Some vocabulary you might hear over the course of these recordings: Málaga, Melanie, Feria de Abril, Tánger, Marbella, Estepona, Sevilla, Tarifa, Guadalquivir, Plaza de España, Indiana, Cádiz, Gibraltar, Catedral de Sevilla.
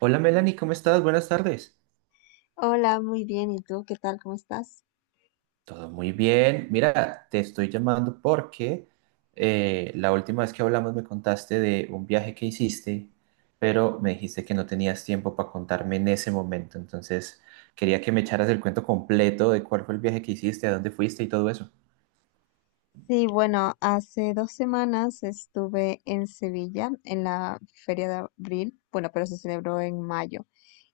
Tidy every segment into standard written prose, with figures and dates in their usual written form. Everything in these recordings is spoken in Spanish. Hola Melanie, ¿cómo estás? Buenas tardes. Hola, muy bien. ¿Y tú qué tal? ¿Cómo estás? Todo muy bien. Mira, te estoy llamando porque la última vez que hablamos me contaste de un viaje que hiciste, pero me dijiste que no tenías tiempo para contarme en ese momento. Entonces, quería que me echaras el cuento completo de cuál fue el viaje que hiciste, a dónde fuiste y todo eso. Sí, bueno, hace 2 semanas estuve en Sevilla en la Feria de Abril, bueno, pero se celebró en mayo.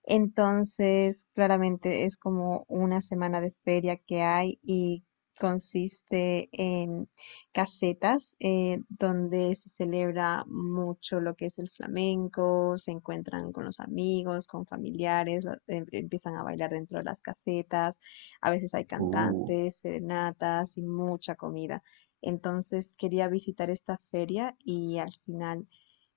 Entonces, claramente es como una semana de feria que hay y consiste en casetas donde se celebra mucho lo que es el flamenco, se encuentran con los amigos, con familiares, empiezan a bailar dentro de las casetas, a veces hay Uh, cantantes, serenatas y mucha comida. Entonces quería visitar esta feria y al final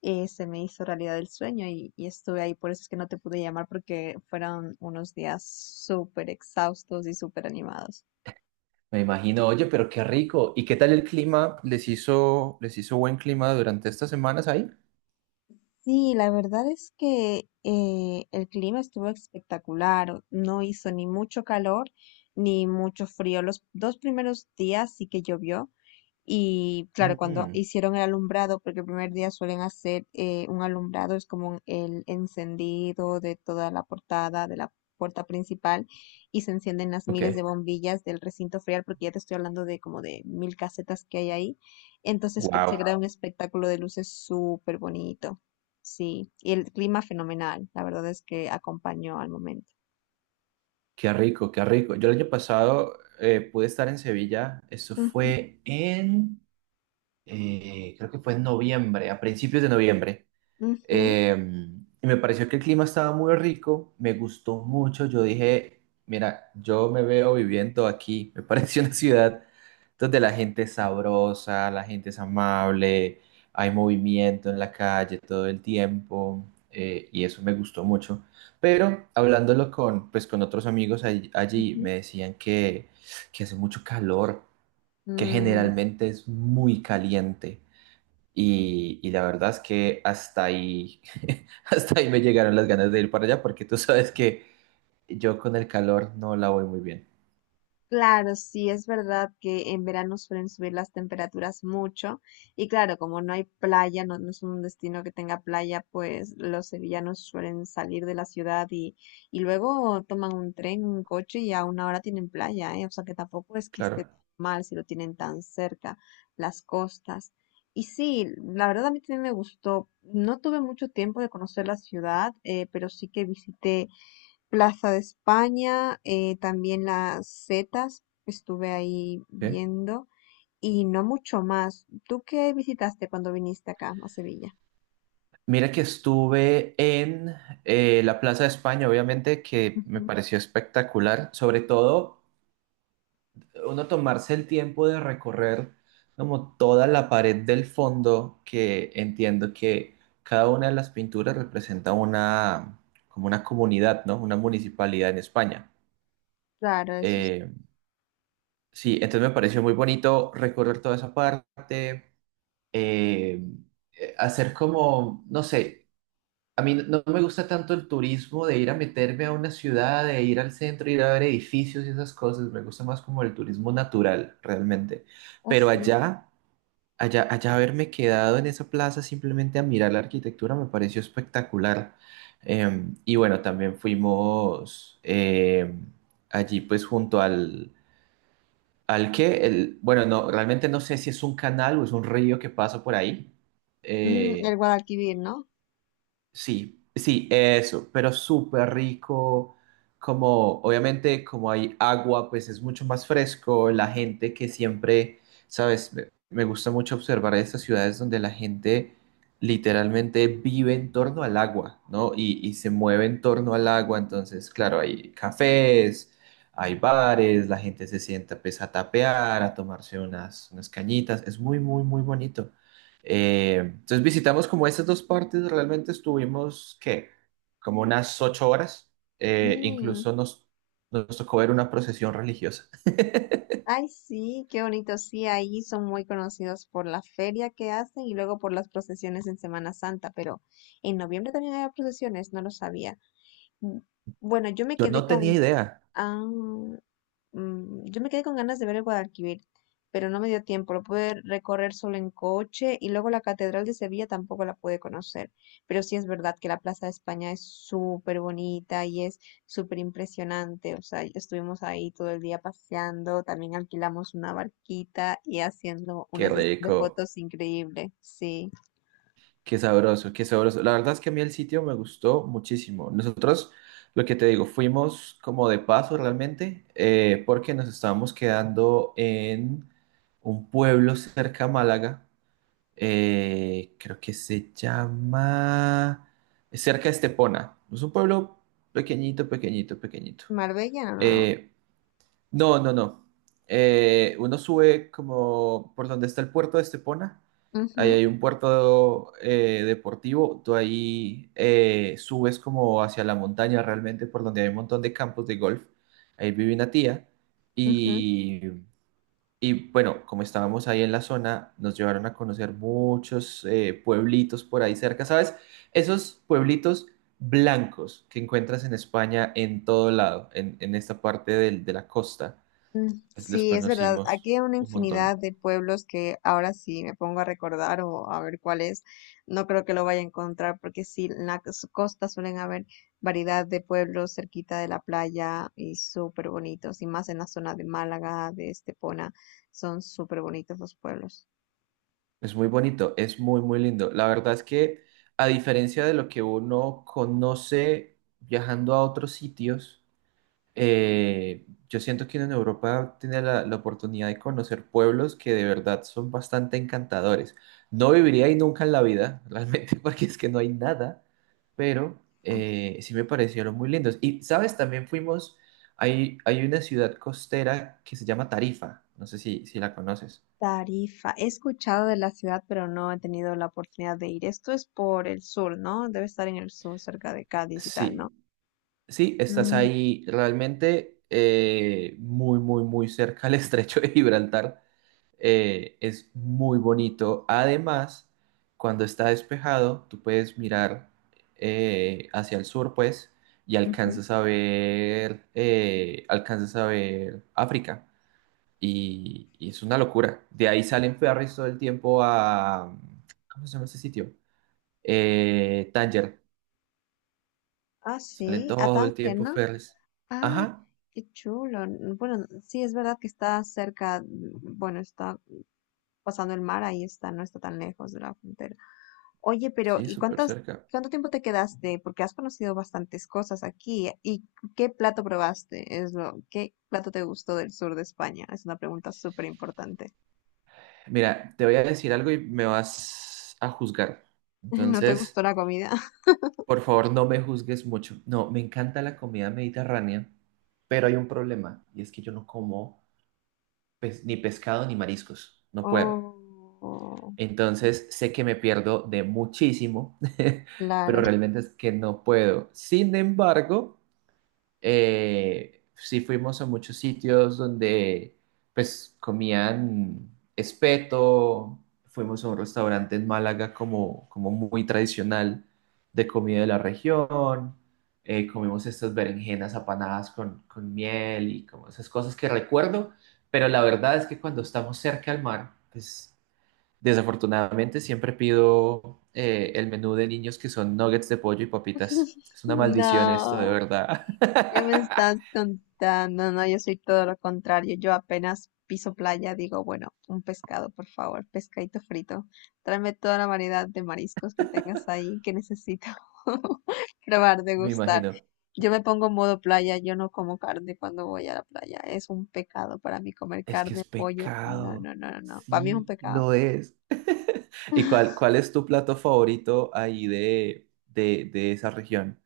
se me hizo realidad el sueño y estuve ahí. Por eso es que no te pude llamar porque fueron unos días súper exhaustos y súper animados. Me imagino, oye, pero qué rico. ¿Y qué tal el clima? Les hizo buen clima durante estas semanas ahí? Sí, la verdad es que el clima estuvo espectacular. No hizo ni mucho calor ni mucho frío. Los dos primeros días sí que llovió. Y claro, cuando Mm, hicieron el alumbrado, porque el primer día suelen hacer un alumbrado, es como el encendido de toda la portada, de la puerta principal, y se encienden las ok. miles de bombillas del recinto ferial, porque ya te estoy hablando de como de 1.000 casetas que hay ahí. Entonces se Wow. crea un espectáculo de luces súper bonito. Sí, y el clima fenomenal, la verdad es que acompañó al momento. Qué rico, qué rico. Yo el año pasado pude estar en Sevilla, eso Ujú, fue en, creo que fue en noviembre, a principios de noviembre. ujú, Eh, y me pareció que el clima estaba muy rico, me gustó mucho. Yo dije, mira, yo me veo viviendo aquí. Me pareció una ciudad donde la gente es sabrosa, la gente es amable, hay movimiento en la calle todo el tiempo. Y eso me gustó mucho. Pero hablándolo con, pues, con otros amigos allí, me ujú. decían que hace mucho calor, que Mm, generalmente es muy caliente. Y la verdad es que hasta ahí, hasta ahí me llegaron las ganas de ir para allá porque tú sabes que yo con el calor no la voy muy bien. claro, sí, es verdad que en verano suelen subir las temperaturas mucho y claro, como no hay playa, no, no es un destino que tenga playa, pues los sevillanos suelen salir de la ciudad y luego toman un tren, un coche y a una hora tienen playa, ¿eh? O sea que tampoco es que esté Claro. mal si lo tienen tan cerca, las costas. Y sí, la verdad a mí también me gustó. No tuve mucho tiempo de conocer la ciudad, pero sí que visité Plaza de España, también las Zetas, estuve ahí ¿Sí? viendo y no mucho más. ¿Tú qué visitaste cuando viniste acá a Sevilla? Mira que estuve en la Plaza de España, obviamente, que me Ujú. pareció espectacular. Sobre todo, uno tomarse el tiempo de recorrer como toda la pared del fondo, que entiendo que cada una de las pinturas representa una, como una comunidad, ¿no? Una municipalidad en España. Claro, eso es Eh, Sí, entonces me pareció muy bonito recorrer toda esa parte, eh, hacer como, no sé, a mí no me gusta tanto el turismo de ir a meterme a una ciudad, de ir al centro, ir a ver edificios y esas cosas, me gusta más como el turismo natural realmente. Pero así. Allá haberme quedado en esa plaza simplemente a mirar la arquitectura me pareció espectacular. Y bueno, también fuimos allí pues junto al al que, el, bueno, no, realmente no sé si es un canal o es un río que pasa por ahí, Mm, eh, el Guadalquivir, ¿no? sí, sí, eso, pero súper rico, como obviamente como hay agua, pues es mucho más fresco, la gente que siempre, sabes, me gusta mucho observar estas ciudades donde la gente literalmente vive en torno al agua, ¿no? Y se mueve en torno al agua, entonces, claro, hay cafés, hay bares, la gente se sienta pues a tapear, a tomarse unas, unas cañitas, es muy, muy, muy bonito. Entonces visitamos como estas dos partes, realmente estuvimos, ¿qué? Como unas 8 horas. Mm, Incluso nos tocó ver una procesión religiosa. ay, sí, qué bonito. Sí, ahí son muy conocidos por la feria que hacen y luego por las procesiones en Semana Santa, pero en noviembre también había procesiones, no lo sabía. Mm, Bueno, yo me Yo quedé no tenía con... idea. Ah. Yo me quedé con ganas de ver el Guadalquivir, pero no me dio tiempo. Lo pude recorrer solo en coche y luego la Catedral de Sevilla tampoco la pude conocer. Pero sí es verdad que la Plaza de España es súper bonita y es súper impresionante. O sea, estuvimos ahí todo el día paseando, también alquilamos una barquita y haciendo una Qué sesión de rico, fotos increíble. Sí. qué sabroso, qué sabroso. La verdad es que a mí el sitio me gustó muchísimo. Nosotros, lo que te digo, fuimos como de paso realmente, porque nos estábamos quedando en un pueblo cerca a Málaga creo que se llama cerca de Estepona. Es un pueblo pequeñito, pequeñito, pequeñito. Marbella, no, no, Eh, no, no, no. Uno sube como por donde está el puerto de Estepona. no. Ahí Ujú, hay un puerto deportivo. Tú ahí subes como hacia la montaña realmente, por donde hay un montón de campos de golf. Ahí vive una tía. ujú. y y bueno, como estábamos ahí en la zona, nos llevaron a conocer muchos pueblitos por ahí cerca, ¿sabes? Esos pueblitos blancos que encuentras en España en todo lado, en esta parte de la costa, Mm, pues los sí, es verdad. Aquí conocimos hay una un montón. infinidad de pueblos que ahora sí me pongo a recordar o a ver cuál es. No creo que lo vaya a encontrar porque sí, en la costa suelen haber variedad de pueblos cerquita de la playa y súper bonitos. Y más en la zona de Málaga, de Estepona, son súper bonitos los pueblos. Es muy bonito, es muy, muy lindo. La verdad es que a diferencia de lo que uno conoce viajando a otros sitios, yo siento que uno en Europa tiene la oportunidad de conocer pueblos que de verdad son bastante encantadores. No viviría ahí nunca en la vida, realmente, porque es que no hay nada, pero ¿No? Sí me parecieron muy lindos. Y, ¿sabes? También fuimos, hay una ciudad costera que se llama Tarifa, no sé si, si la conoces. Tarifa. He escuchado de la ciudad, pero no he tenido la oportunidad de ir. Esto es por el sur, ¿no? Debe estar en el sur, cerca de Cádiz y tal, ¿no? Sí, sí, estás Mm, ahí realmente muy, muy, muy cerca al estrecho de Gibraltar. Es muy bonito. Además, cuando está despejado, tú puedes mirar hacia el sur, pues, y ujú. Alcanzas a ver África. Y es una locura. De ahí salen ferries todo el tiempo a... ¿Cómo se llama ese sitio? Tánger. Ah, Salen sí, a todo el Tánger, tiempo ¿no? ferries. Ah, Ajá, qué chulo. Bueno, sí, es verdad que está cerca, bueno, está pasando el mar, ahí está, no está tan lejos de la frontera. Oye, pero sí, ¿y súper cerca. cuánto tiempo te quedaste? Porque has conocido bastantes cosas aquí. ¿Y qué plato probaste? Es lo, ¿qué plato te gustó del sur de España? Es una pregunta súper importante. Mira, te voy a decir algo y me vas a juzgar. ¿No te Entonces... gustó la comida? Por favor, no me juzgues mucho. No, me encanta la comida mediterránea, pero hay un problema y es que yo no como ni pescado ni mariscos. No puedo. Oh, Entonces, sé que me pierdo de muchísimo, pero claro. realmente es que no puedo. Sin embargo, sí fuimos a muchos sitios donde pues comían espeto, fuimos a un restaurante en Málaga como, como muy tradicional de comida de la región, comimos estas berenjenas apanadas con miel y como esas cosas que recuerdo, pero la verdad es que cuando estamos cerca al mar, pues desafortunadamente siempre pido el menú de niños que son nuggets de pollo y papitas. Es una maldición esto, de No. verdad. ¿Qué me estás contando? No, no, yo soy todo lo contrario. Yo apenas piso playa, digo, bueno, un pescado, por favor, pescadito frito. Tráeme toda la variedad de mariscos que tengas ahí que necesito probar, Me degustar. imagino. Yo me pongo en modo playa, yo no como carne cuando voy a la playa. Es un pecado para mí comer Es que es carne, pollo. No, pecado. no, no, no, no. Para mí es un Sí, pecado. lo es. ¿Y cuál, cuál es tu plato favorito ahí de esa región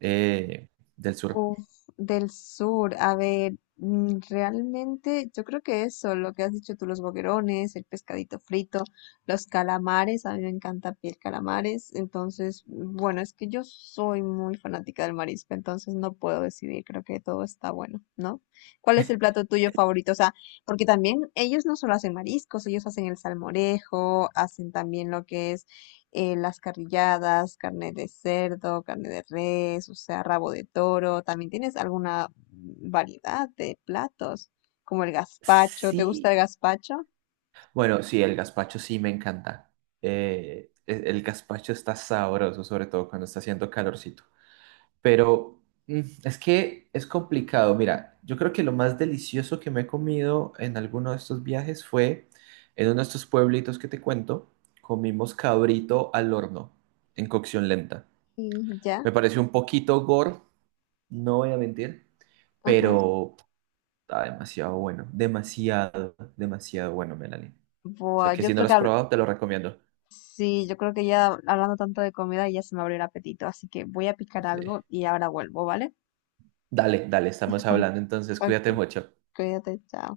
eh, del sur? Uf, del sur, a ver, realmente yo creo que eso, lo que has dicho tú, los boquerones, el pescadito frito, los calamares, a mí me encanta piel calamares, entonces, bueno, es que yo soy muy fanática del marisco, entonces no puedo decidir, creo que todo está bueno, ¿no? ¿Cuál es el plato tuyo favorito? O sea, porque también ellos no solo hacen mariscos, ellos hacen el salmorejo, hacen también lo que es las carrilladas, carne de cerdo, carne de res, o sea, rabo de toro. También tienes alguna variedad de platos, como el gazpacho. ¿Te gusta Sí. el gazpacho? Bueno, sí, el gazpacho sí me encanta. El gazpacho está sabroso, sobre todo cuando está haciendo calorcito. Pero mm, es que es complicado. Mira, yo creo que lo más delicioso que me he comido en alguno de estos viajes fue en uno de estos pueblitos que te cuento, comimos cabrito al horno en cocción lenta. Mm, ya, Me pareció un poquito gore, no voy a mentir, ajá. pero está demasiado bueno, demasiado, demasiado bueno, Melanie. O sea Buah, que yo si no creo lo que has probado, te lo recomiendo. sí, yo creo que ya hablando tanto de comida ya se me abrió el apetito, así que voy a picar Sí. algo y ahora vuelvo, ¿vale? Dale, dale, estamos hablando, entonces Ok, cuídate mucho. cuídate, chao.